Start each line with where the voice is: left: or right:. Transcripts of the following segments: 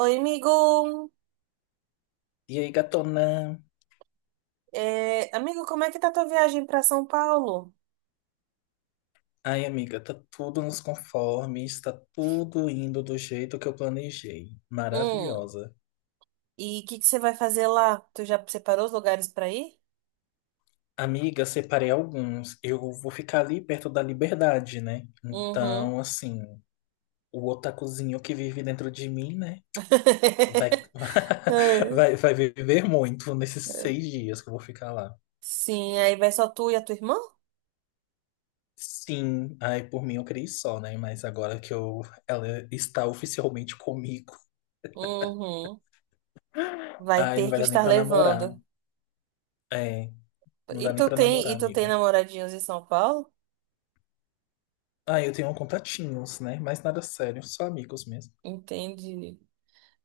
right: Oi, amigo.
left: E aí, gatona?
right: É, amigo, como é que tá tua viagem pra São Paulo?
left: Ai, amiga, tá tudo nos conformes, tá tudo indo do jeito que eu planejei.
right: Hum.
left: Maravilhosa.
right: E o que que você vai fazer lá? Tu já separou os lugares pra ir?
left: Amiga, separei alguns. Eu vou ficar ali perto da liberdade, né?
right: Uhum.
left: Então, assim, o otakuzinho que vive dentro de mim, né? Vai,
right: Ai,
left: vai, vai viver muito nesses
right: ai.
left: 6 dias que eu vou ficar lá.
right: Sim, aí vai só tu e a tua irmã?
left: Sim, ai, por mim eu criei só, né? Mas agora que eu, ela está oficialmente comigo,
right: Uhum. Vai
left: ai, não
right: ter
left: vai
right: que
left: dar nem
right: estar
left: pra namorar.
right: levando.
left: É. Não
right: E
left: dá nem
right: tu
left: pra
right: tem,
left: namorar,
right: e tu tem
left: amiga.
right: namoradinhos em São Paulo?
left: Ah, eu tenho contatinhos, né? Mas nada sério, só amigos mesmo.
right: Entendi.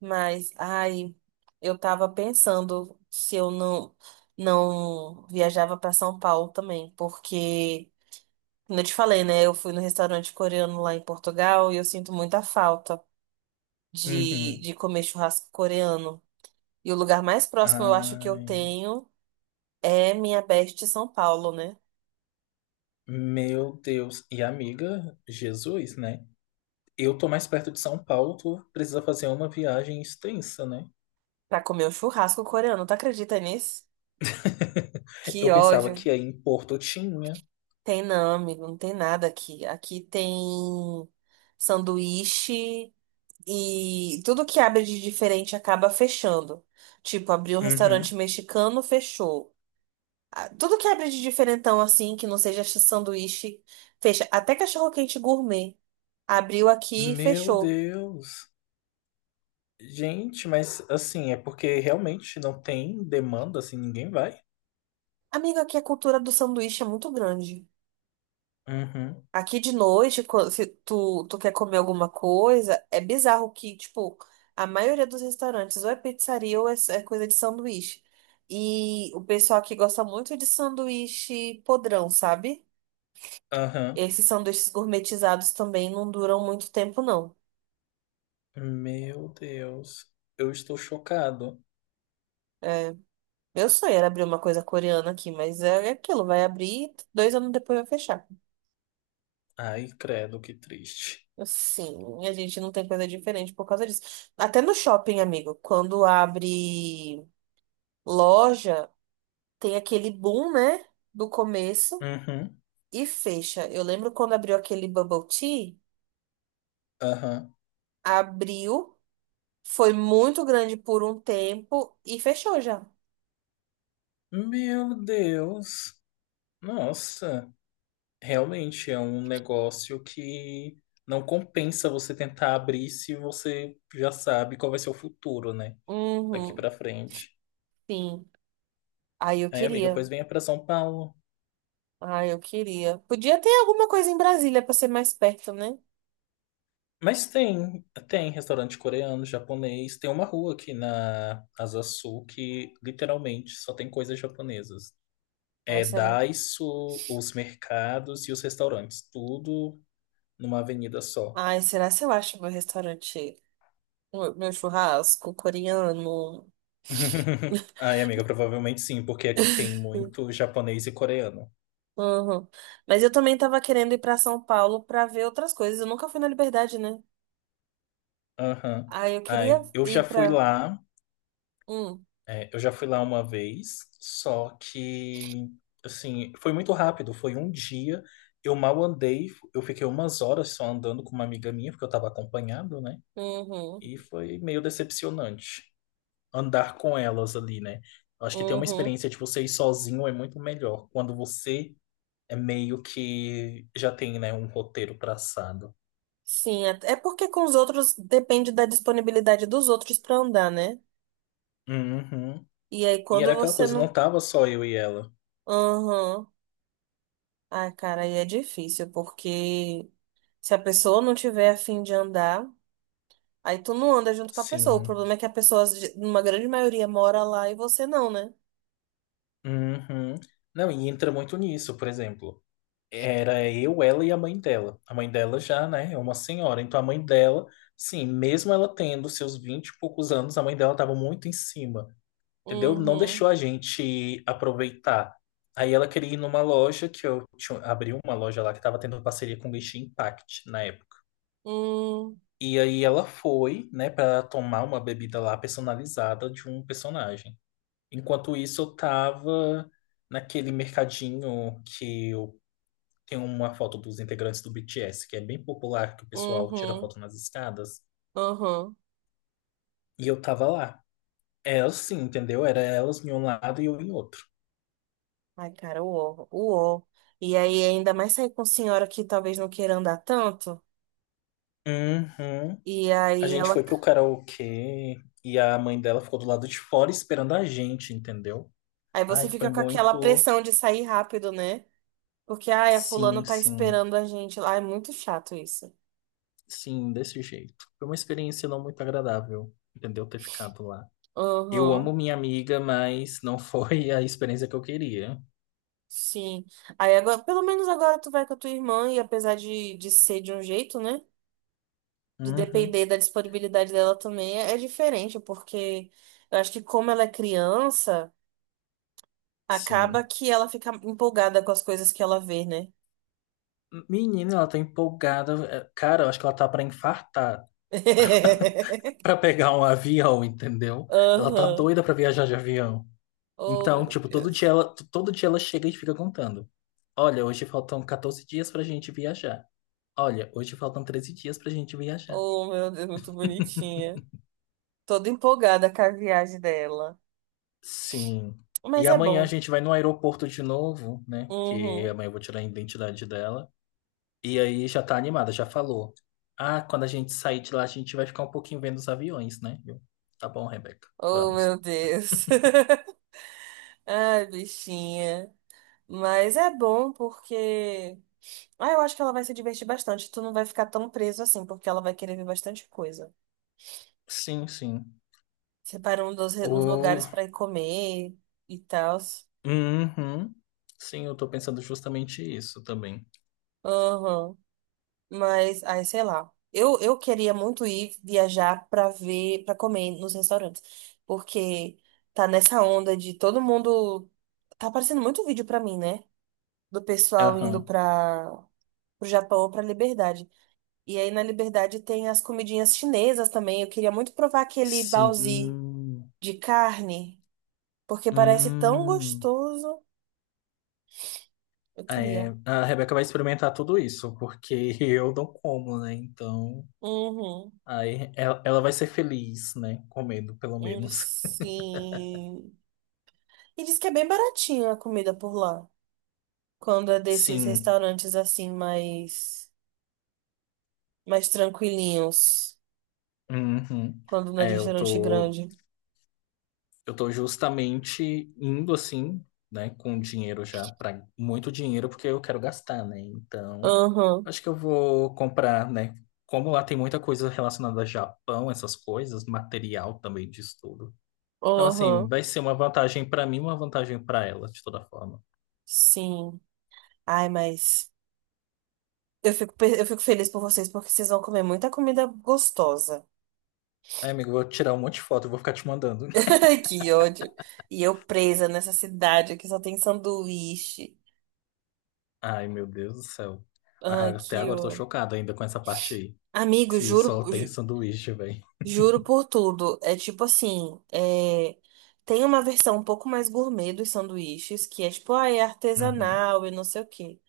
right: Mas, ai, eu tava pensando se eu não viajava para São Paulo também, porque, como eu te falei, né? Eu fui no restaurante coreano lá em Portugal e eu sinto muita falta de,
left: Uhum.
right: de comer churrasco coreano. E o lugar mais próximo eu acho que eu
left: Ai,
right: tenho é minha best São Paulo, né?
left: meu Deus. E amiga, Jesus, né? Eu tô mais perto de São Paulo, tu precisa fazer uma viagem extensa, né?
right: Pra comer o churrasco coreano. Tu acredita nisso? Que
left: Eu pensava
right: ódio.
left: que aí em Porto tinha.
right: Tem não, amigo, não tem nada aqui. Aqui tem sanduíche e tudo que abre de diferente acaba fechando. Tipo, abriu um
left: Uhum.
right: restaurante mexicano, fechou. Ah, tudo que abre de diferentão assim, que não seja sanduíche, fecha. Até cachorro-quente gourmet. Abriu aqui e
left: Meu
right: fechou.
left: Deus. Gente, mas assim, é porque realmente não tem demanda, assim, ninguém vai.
right: Amigo, aqui a cultura do sanduíche é muito grande.
left: Uhum.
right: Aqui de noite, se tu quer comer alguma coisa, é bizarro que, tipo, a maioria dos restaurantes ou é pizzaria ou é coisa de sanduíche. E o pessoal aqui gosta muito de sanduíche podrão, sabe?
left: Aham.
right: Esses sanduíches gourmetizados também não duram muito tempo, não.
left: Meu Deus. Eu estou chocado.
right: Meu sonho era abrir uma coisa coreana aqui, mas é aquilo, vai abrir e 2 anos depois vai fechar.
left: Ai, credo, que triste.
right: Assim, a gente não tem coisa diferente por causa disso. Até no shopping, amigo, quando abre loja, tem aquele boom, né? Do começo
left: Uhum,
right: e fecha. Eu lembro quando abriu aquele bubble tea,
left: aham.
right: abriu, foi muito grande por um tempo e fechou já.
left: Meu Deus. Nossa, realmente é um negócio que não compensa você tentar abrir se você já sabe qual vai ser o futuro, né? Daqui
right: Uhum,
left: pra frente.
right: sim. Aí eu
left: Aí, amiga,
right: queria.
left: pois venha pra São Paulo.
right: Ai, eu queria. Podia ter alguma coisa em Brasília pra ser mais perto, né?
left: Mas tem restaurante coreano, japonês. Tem uma rua aqui na Asa Sul que literalmente só tem coisas japonesas.
right: Ai,
left: É
right: será?
left: Daiso, os mercados e os restaurantes, tudo numa avenida só.
right: Ai, será se eu acho meu restaurante, meu churrasco coreano?
left: Ai, amiga, provavelmente sim, porque aqui tem muito japonês e coreano.
right: Uhum. Mas eu também tava querendo ir pra São Paulo pra ver outras coisas. Eu nunca fui na Liberdade, né?
left: Aham.
right: Aí eu queria
left: Ai,
right: ir pra. Hum,
left: eu já fui lá uma vez, só que, assim, foi muito rápido, foi um dia. Eu mal andei, eu fiquei umas horas só andando com uma amiga minha, porque eu estava acompanhado, né?
right: uhum,
left: E foi meio decepcionante andar com elas ali, né? Eu acho que ter uma
right: uhum.
left: experiência de você ir sozinho é muito melhor. Quando você é meio que já tem, né, um roteiro traçado.
right: Sim, é porque com os outros depende da disponibilidade dos outros pra andar, né?
left: Uhum.
right: E aí
left: E era
right: quando
left: aquela
right: você
left: coisa, não
right: não.
left: tava só eu e ela.
right: Uhum. Ai, cara, aí é difícil, porque se a pessoa não tiver a fim de andar. Aí tu não anda junto com a pessoa. O
left: Sim.
right: problema é que a pessoa, numa grande maioria, mora lá e você não, né?
left: Uhum. Não, e entra muito nisso, por exemplo. Era eu, ela e a mãe dela. A mãe dela já, né, é uma senhora. Então a mãe dela, sim, mesmo ela tendo seus 20 e poucos anos, a mãe dela tava muito em cima, entendeu? Não
right: Uhum.
left: deixou a gente aproveitar. Aí ela queria ir numa loja que eu tinha, abri uma loja lá que tava tendo parceria com o Genshin Impact na época.
right: Hum.
left: E aí ela foi, né, para tomar uma bebida lá personalizada de um personagem. Enquanto isso, eu tava naquele mercadinho que eu tenho uma foto dos integrantes do BTS, que é bem popular, que o pessoal tira
right: Uhum.
left: foto nas escadas.
right: Uhum.
left: E eu tava lá. Elas sim, entendeu? Era elas em um lado e eu em outro.
right: Ai, cara, o ó, o uó. E aí ainda mais sair com senhora que talvez não queira andar tanto.
left: Uhum.
right: E
left: A
right: aí
left: gente foi
right: ela.
left: pro karaokê e a mãe dela ficou do lado de fora esperando a gente, entendeu?
right: Aí você
left: Ai, foi
right: fica com aquela
left: muito.
right: pressão de sair rápido, né? Porque, ai, a fulana
left: Sim,
right: tá
left: sim.
right: esperando a gente lá. É muito chato isso.
left: Sim, desse jeito. Foi uma experiência não muito agradável, entendeu? Ter ficado lá. Eu amo
right: Uhum.
left: minha amiga, mas não foi a experiência que eu queria.
right: Sim. Aí agora, pelo menos agora tu vai com a tua irmã, e apesar de ser de um jeito, né? De
left: Uhum,
right: depender da disponibilidade dela também é diferente, porque eu acho que como ela é criança, acaba
left: sim.
right: que ela fica empolgada com as coisas que ela vê, né?
left: Menina, ela tá empolgada. É, cara, eu acho que ela tá pra infartar, pra pegar um avião, entendeu? Ela tá
right: Aham.
left: doida pra viajar de avião.
right: Oh,
left: Então,
right: meu
left: tipo,
right: Deus.
left: todo dia ela chega e fica contando. Olha, hoje faltam 14 dias pra gente viajar. Olha, hoje faltam 13 dias pra gente viajar.
right: Oh, meu Deus, muito bonitinha. Toda empolgada com a viagem dela.
left: Sim.
right: Mas
left: E
right: é
left: amanhã a
right: bom.
left: gente vai no aeroporto de novo, né? Porque
right: Uhum.
left: amanhã eu vou tirar a identidade dela. E aí já tá animada, já falou. Ah, quando a gente sair de lá, a gente vai ficar um pouquinho vendo os aviões, né? Tá bom, Rebeca,
right: Oh,
left: vamos.
right: meu Deus. Ai, bichinha. Mas é bom porque, ah, eu acho que ela vai se divertir bastante. Tu não vai ficar tão preso assim, porque ela vai querer ver bastante coisa.
left: Sim, sim.
right: Separando uns, uns
left: O...
right: lugares pra ir comer e tal.
left: Uhum. Sim, eu tô pensando justamente isso também.
right: Aham. Mas, ai, sei lá. Eu queria muito ir viajar pra ver, pra comer nos restaurantes. Porque tá nessa onda de todo mundo. Tá aparecendo muito vídeo pra mim, né? Do pessoal indo
left: Aham.
right: pra. Pro Japão ou pra Liberdade. E aí na Liberdade tem as comidinhas chinesas também. Eu queria muito provar aquele baozi
left: Sim.
right: de carne, porque parece tão
left: Hum.
right: gostoso. Eu
left: É,
right: queria.
left: a Rebeca vai experimentar tudo isso, porque eu não como, né? Então.
right: Uhum.
left: Aí ela vai ser feliz, né? Comendo, pelo menos.
right: Sim. E diz que é bem baratinha a comida por lá. Quando é desses
left: Sim.
right: restaurantes assim mais mais tranquilinhos,
left: Uhum.
right: quando não é de
left: É,
right: restaurante grande.
left: eu tô justamente indo assim, né? Com dinheiro já, para muito dinheiro, porque eu quero gastar, né? Então,
right: Aham.
left: acho que eu vou comprar, né? Como lá tem muita coisa relacionada a Japão, essas coisas, material também de tudo. Então, assim,
right: Aham.
left: vai ser uma vantagem para mim, uma vantagem para ela, de toda forma.
right: Sim. Ai, mas eu fico eu fico feliz por vocês porque vocês vão comer muita comida gostosa.
left: Aí, amigo, eu vou tirar um monte de foto, eu vou ficar te mandando.
right: Ai, que ódio. E eu presa nessa cidade que só tem sanduíche.
left: Ai, meu Deus do céu. Ah,
right: Ai,
left: até
right: que
left: agora eu tô
right: o...
left: chocado ainda com essa parte aí.
right: Amigo,
left: Se
right: juro,
left: só tem sanduíche, velho.
right: juro por tudo. É tipo assim, é, tem uma versão um pouco mais gourmet dos sanduíches, que é tipo, ah, é
left: Uhum.
right: artesanal e não sei o quê.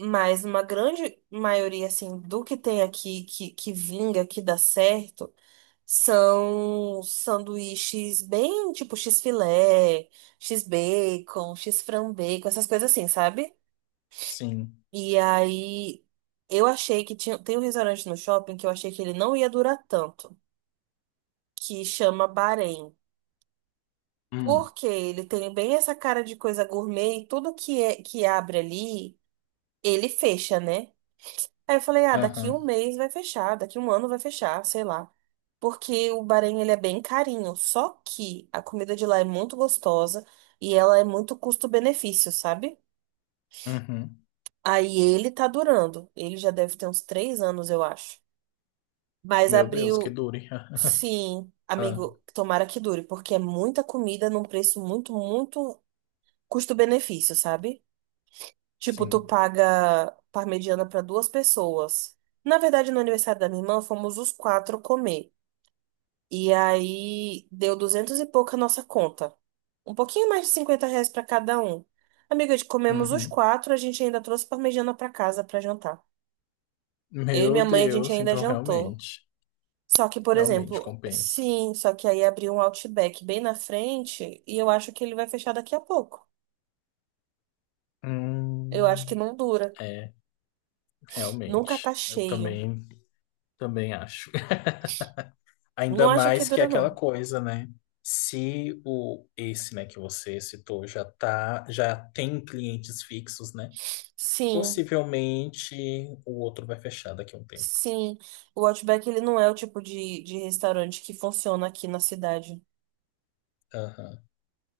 right: Mas uma grande maioria, assim, do que tem aqui, que vinga, que dá certo, são sanduíches bem, tipo, x-filé, x-bacon, x-frambacon, essas coisas assim, sabe?
left: Sim.
right: E aí eu achei que tinha, tem um restaurante no shopping que eu achei que ele não ia durar tanto, que chama Bahrein.
left: Hum.
right: Porque ele tem bem essa cara de coisa gourmet e tudo que é que abre ali, ele fecha, né? Aí eu falei, ah, daqui
left: Aham.
right: um mês vai fechar, daqui um ano vai fechar, sei lá. Porque o Bahrein, ele é bem carinho, só que a comida de lá é muito gostosa e ela é muito custo-benefício, sabe?
left: Uhum.
right: Aí ele tá durando, ele já deve ter uns 3 anos, eu acho. Mas
left: Meu Deus, que
right: abriu.
left: dure.
right: Sim,
left: Ah,
right: amigo, tomara que dure, porque é muita comida num preço muito, muito custo-benefício, sabe? Tipo,
left: sim.
right: tu paga parmegiana para duas pessoas. Na verdade, no aniversário da minha irmã, fomos os quatro comer. E aí deu duzentos e pouco a nossa conta. Um pouquinho mais de R$ 50 para cada um. Amiga, comemos os
left: Uhum.
right: quatro, a gente ainda trouxe parmegiana para casa para jantar. Eu e
left: Meu
right: minha mãe, a gente
left: Deus,
right: ainda
left: então
right: jantou.
left: realmente.
right: Só que, por
left: Realmente
right: exemplo,
left: compensa.
right: sim, só que aí abriu um Outback bem na frente e eu acho que ele vai fechar daqui a pouco. Eu acho que
left: Hum.
right: não dura.
left: É,
right: Nunca tá
left: realmente. Eu
right: cheio.
left: também acho.
right: Não
left: Ainda
right: acho que
left: mais que é
right: dura, não.
left: aquela coisa, né? Se o esse, né, que você citou já tá, já tem clientes fixos, né?
right: Sim,
left: Possivelmente o outro vai fechar daqui a um tempo.
right: sim. O Outback, ele não é o tipo de restaurante que funciona aqui na cidade.
left: Aham,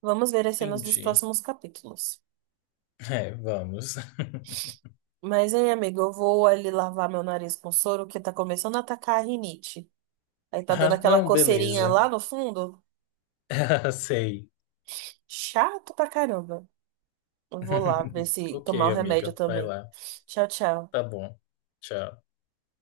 right: Vamos ver as cenas dos
left: entendi.
right: próximos capítulos.
left: É, vamos.
right: Mas, hein, amigo, eu vou ali lavar meu nariz com soro, que tá começando a atacar a rinite. Aí tá dando
left: Ah,
right: aquela
left: não,
right: coceirinha
left: beleza.
right: lá no fundo.
left: Sei.
right: Chato pra caramba. Eu vou lá ver se
left: Ok,
right: tomar o remédio
left: amiga, vai
right: também.
left: lá.
right: Tchau, tchau.
left: Tá bom. Tchau.